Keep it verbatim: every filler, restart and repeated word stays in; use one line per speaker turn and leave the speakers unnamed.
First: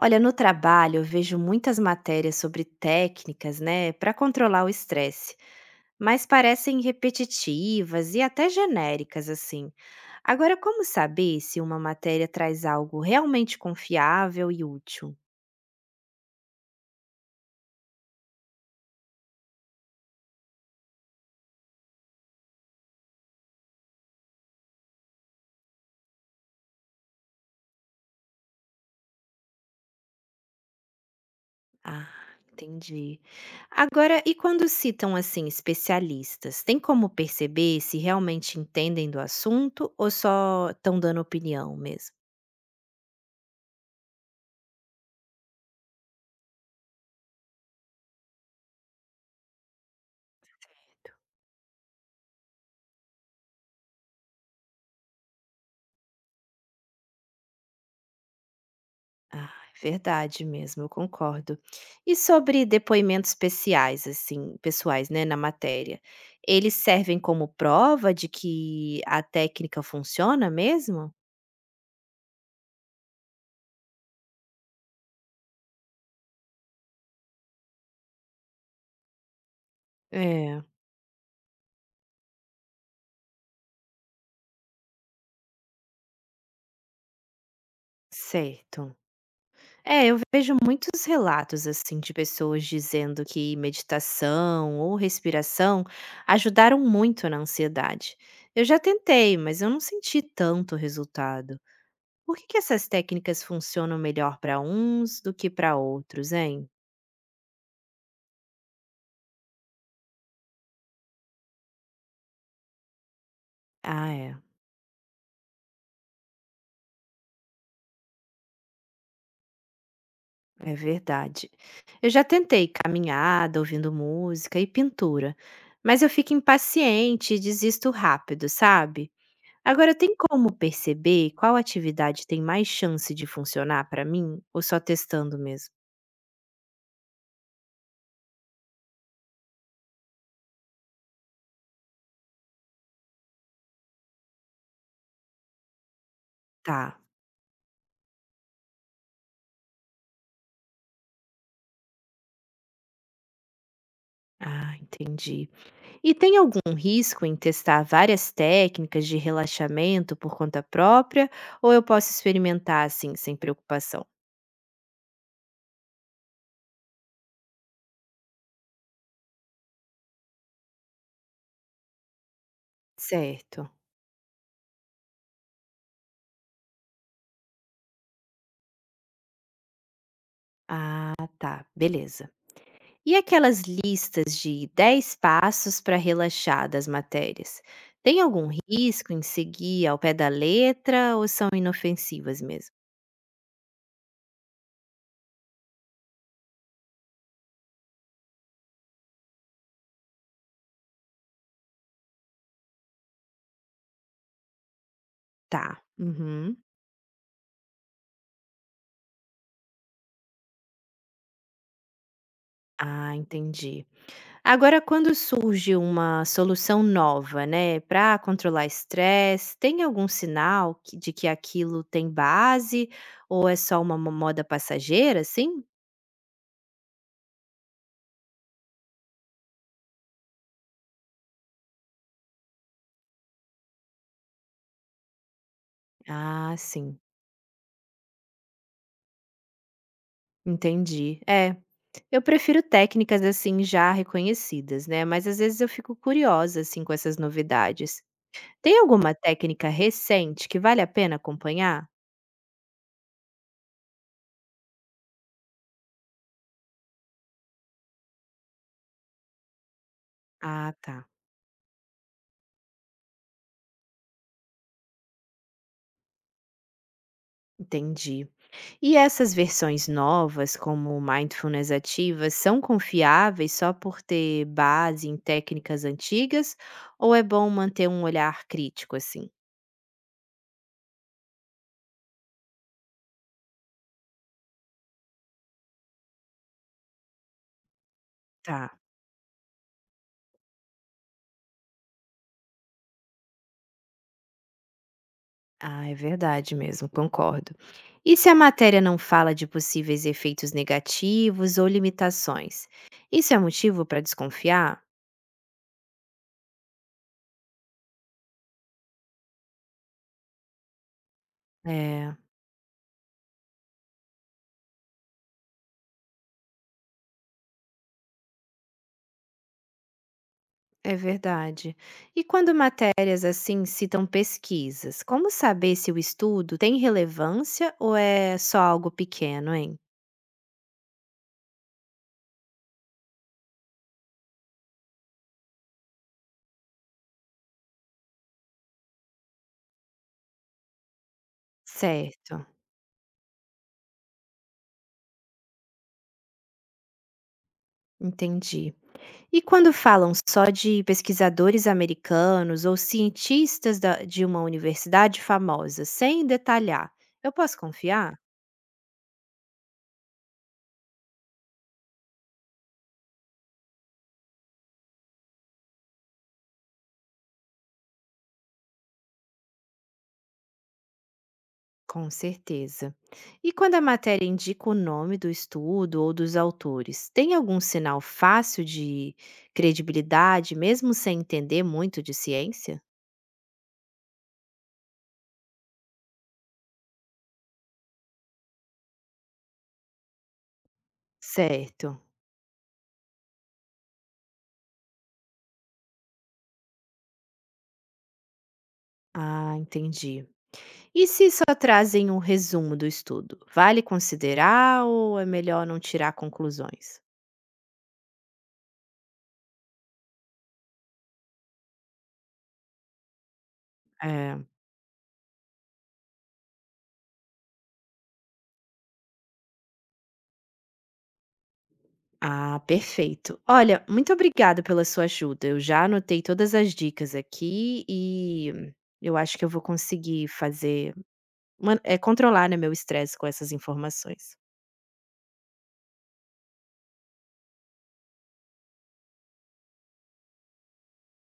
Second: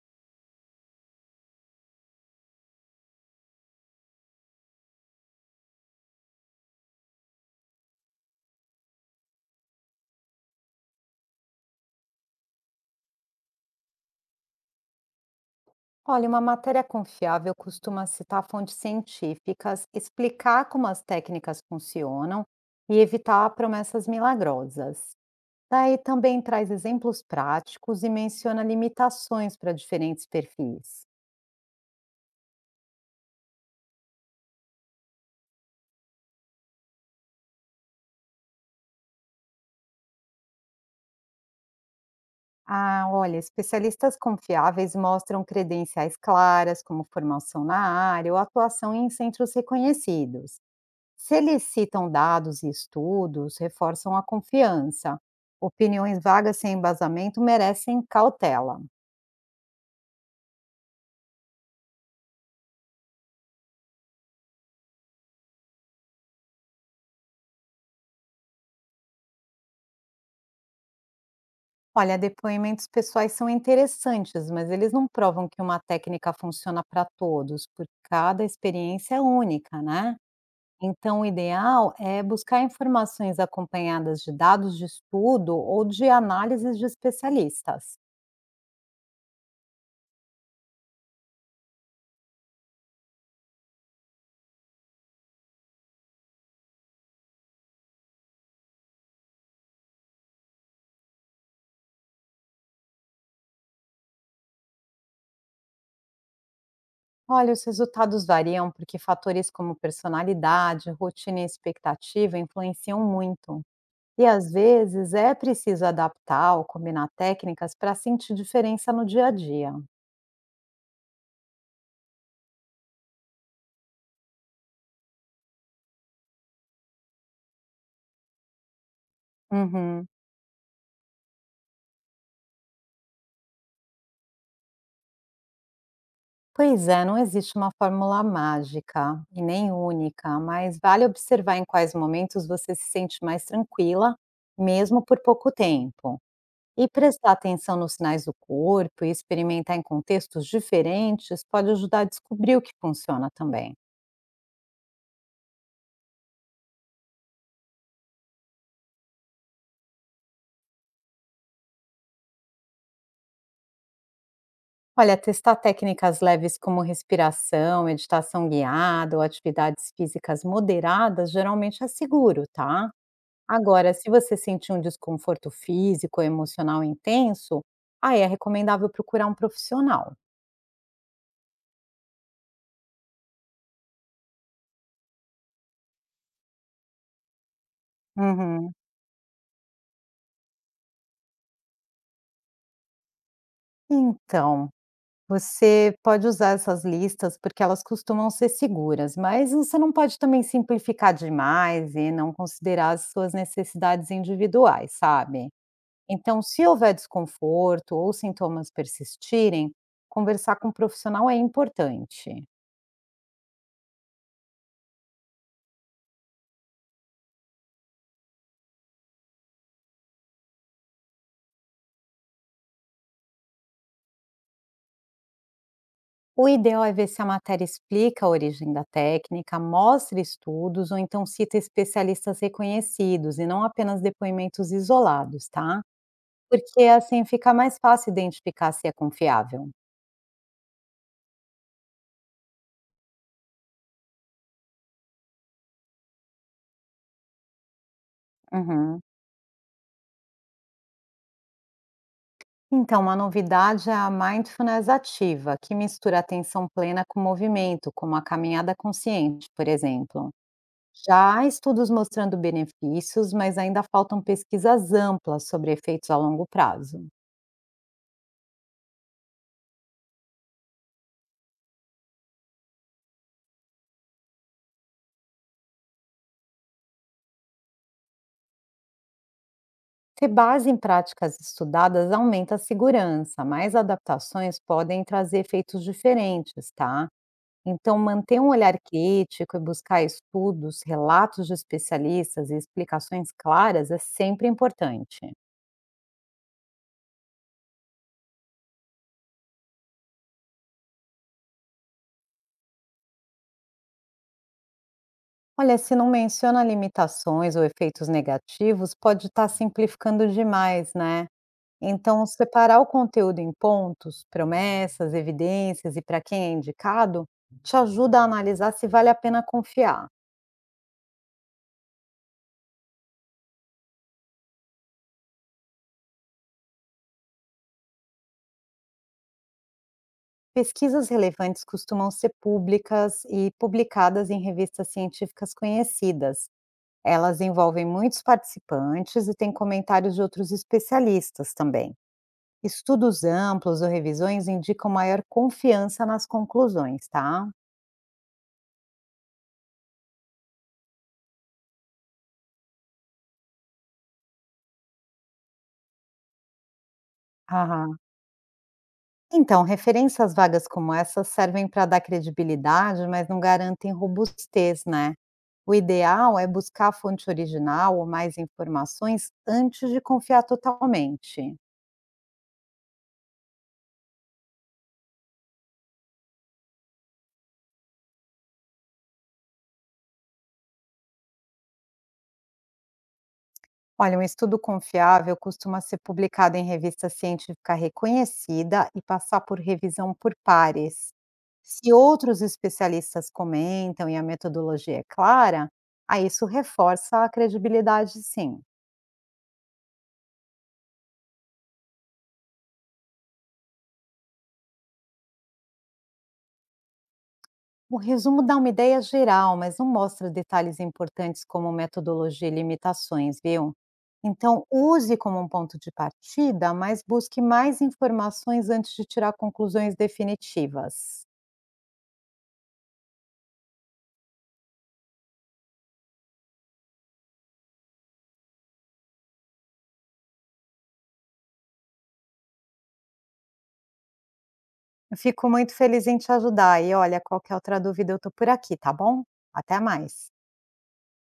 Olha, no trabalho eu vejo muitas matérias sobre técnicas, né, para controlar o estresse, mas parecem repetitivas e até genéricas assim. Agora, como saber se uma matéria traz algo realmente confiável e útil?
Olha, uma matéria confiável costuma citar fontes científicas, explicar como as técnicas funcionam e evitar promessas milagrosas. Daí também traz exemplos práticos e menciona limitações para diferentes perfis.
Ah, entendi. Agora, e quando citam assim especialistas, tem como perceber se realmente entendem do assunto ou só estão dando opinião mesmo?
Ah, olha, especialistas confiáveis mostram credenciais claras, como formação na área ou atuação em centros reconhecidos. Se eles citam dados e estudos, reforçam a confiança. Opiniões vagas sem embasamento merecem cautela.
Ah, é verdade mesmo, eu concordo. E sobre depoimentos especiais, assim, pessoais, né, na matéria, eles servem como prova de que a técnica funciona mesmo?
Olha, depoimentos pessoais são interessantes, mas eles não provam que uma técnica funciona para todos, porque cada experiência é única, né?
É,
Então, o ideal é buscar informações acompanhadas de dados de estudo ou de análises de especialistas.
certo. É, eu vejo muitos relatos assim de pessoas dizendo que meditação ou respiração ajudaram muito na ansiedade. Eu já tentei, mas eu não senti tanto resultado. Por que que essas técnicas funcionam melhor para uns do que para outros, hein?
Olha, os resultados variam porque fatores como personalidade, rotina e expectativa influenciam muito.
Ah,
E
é,
às vezes é preciso adaptar ou combinar técnicas para sentir diferença no dia a dia.
é verdade. Eu já tentei caminhada, ouvindo música e pintura, mas eu fico impaciente e desisto rápido, sabe? Agora,
Uhum.
tem como perceber qual atividade tem mais chance de funcionar para mim ou só testando mesmo?
Pois é, não existe uma fórmula mágica e nem única, mas vale observar em quais momentos você se sente mais tranquila, mesmo por pouco tempo. E
Tá.
prestar atenção nos sinais do corpo e experimentar em contextos diferentes pode ajudar a descobrir o que funciona também.
Ah, entendi. E tem algum risco em testar várias técnicas de relaxamento por conta própria, ou eu posso experimentar assim, sem preocupação?
Olha, testar técnicas leves como respiração, meditação guiada ou atividades físicas moderadas geralmente é seguro, tá?
Certo.
Agora, se você sentir um desconforto físico ou emocional intenso, aí é recomendável procurar um profissional.
Ah, tá, beleza. E aquelas listas de dez passos para relaxar das matérias? Tem algum
Uhum.
risco em seguir ao pé da letra ou são inofensivas mesmo?
Então, você pode usar essas listas, porque elas costumam ser seguras, mas você não pode também simplificar demais e não considerar as suas necessidades individuais, sabe?
Tá.
Então,
Uhum.
se houver desconforto ou sintomas persistirem, conversar com um profissional é importante.
Ah, entendi. Agora, quando surge uma solução nova, né, para controlar estresse, tem algum sinal que- de que aquilo tem base ou é só uma mo- moda passageira, sim?
O ideal é ver se a matéria explica a origem da técnica, mostra estudos ou então cita especialistas reconhecidos e não apenas depoimentos isolados, tá?
Ah,
Porque,
sim,
assim, fica mais fácil identificar se é confiável.
entendi. É, eu prefiro técnicas assim já reconhecidas, né? Mas às vezes eu fico curiosa assim com essas novidades. Tem
Uhum.
alguma técnica recente que vale a pena acompanhar?
Então, uma novidade é a mindfulness ativa, que mistura atenção plena com movimento, como a caminhada consciente, por exemplo.
Ah, tá,
Já há estudos mostrando benefícios, mas ainda faltam pesquisas amplas sobre efeitos a longo prazo.
entendi. E essas versões novas, como mindfulness ativa, são confiáveis só por ter base em técnicas antigas ou é bom manter um olhar crítico assim?
Ter base em práticas estudadas aumenta a segurança, mas adaptações podem trazer efeitos diferentes, tá? Então, manter um
Tá.
olhar crítico e buscar estudos, relatos de especialistas e explicações claras é sempre importante.
Ah, é verdade mesmo, concordo. E se a matéria não fala de possíveis efeitos negativos ou limitações? Isso é motivo para desconfiar?
Olha, se não menciona limitações ou efeitos negativos, pode estar simplificando demais, né?
É.
Então, separar o conteúdo em pontos, promessas, evidências e para quem é indicado, te ajuda a analisar se vale a pena confiar.
É verdade. E quando matérias assim citam pesquisas, como saber se o estudo tem relevância ou é só algo pequeno, hein?
Pesquisas relevantes costumam ser públicas e publicadas em revistas científicas conhecidas. Elas envolvem muitos participantes e têm comentários de outros especialistas também.
Certo,
Estudos amplos ou revisões indicam maior confiança nas conclusões, tá?
entendi. E quando falam só de pesquisadores americanos ou cientistas da- de uma universidade famosa, sem detalhar, eu posso
Aham.
confiar?
Então, referências vagas como essas servem para dar credibilidade, mas não garantem robustez, né? O ideal é buscar a fonte original ou mais informações antes de confiar totalmente.
Com certeza. E quando a matéria indica o nome do estudo ou dos autores, tem algum sinal fácil de credibilidade, mesmo sem entender muito de ciência?
Olha, um estudo confiável costuma ser publicado em revista científica reconhecida e passar por revisão por pares.
Certo.
Se outros especialistas comentam e a metodologia é clara, aí isso reforça a credibilidade, sim.
Ah, entendi. E se só trazem um resumo do estudo, vale considerar ou é melhor não tirar conclusões?
O resumo dá uma ideia geral, mas não mostra detalhes importantes como metodologia e limitações, viu?
É.
Então, use como um ponto de partida, mas busque mais informações antes de tirar conclusões definitivas.
Ah, perfeito. Olha, muito obrigada pela sua ajuda. Eu já anotei todas as dicas aqui e eu acho que eu vou conseguir fazer Man é controlar, né, meu estresse com essas informações.
Eu fico muito feliz em te ajudar e olha, qualquer outra dúvida eu estou por aqui, tá bom? Até mais.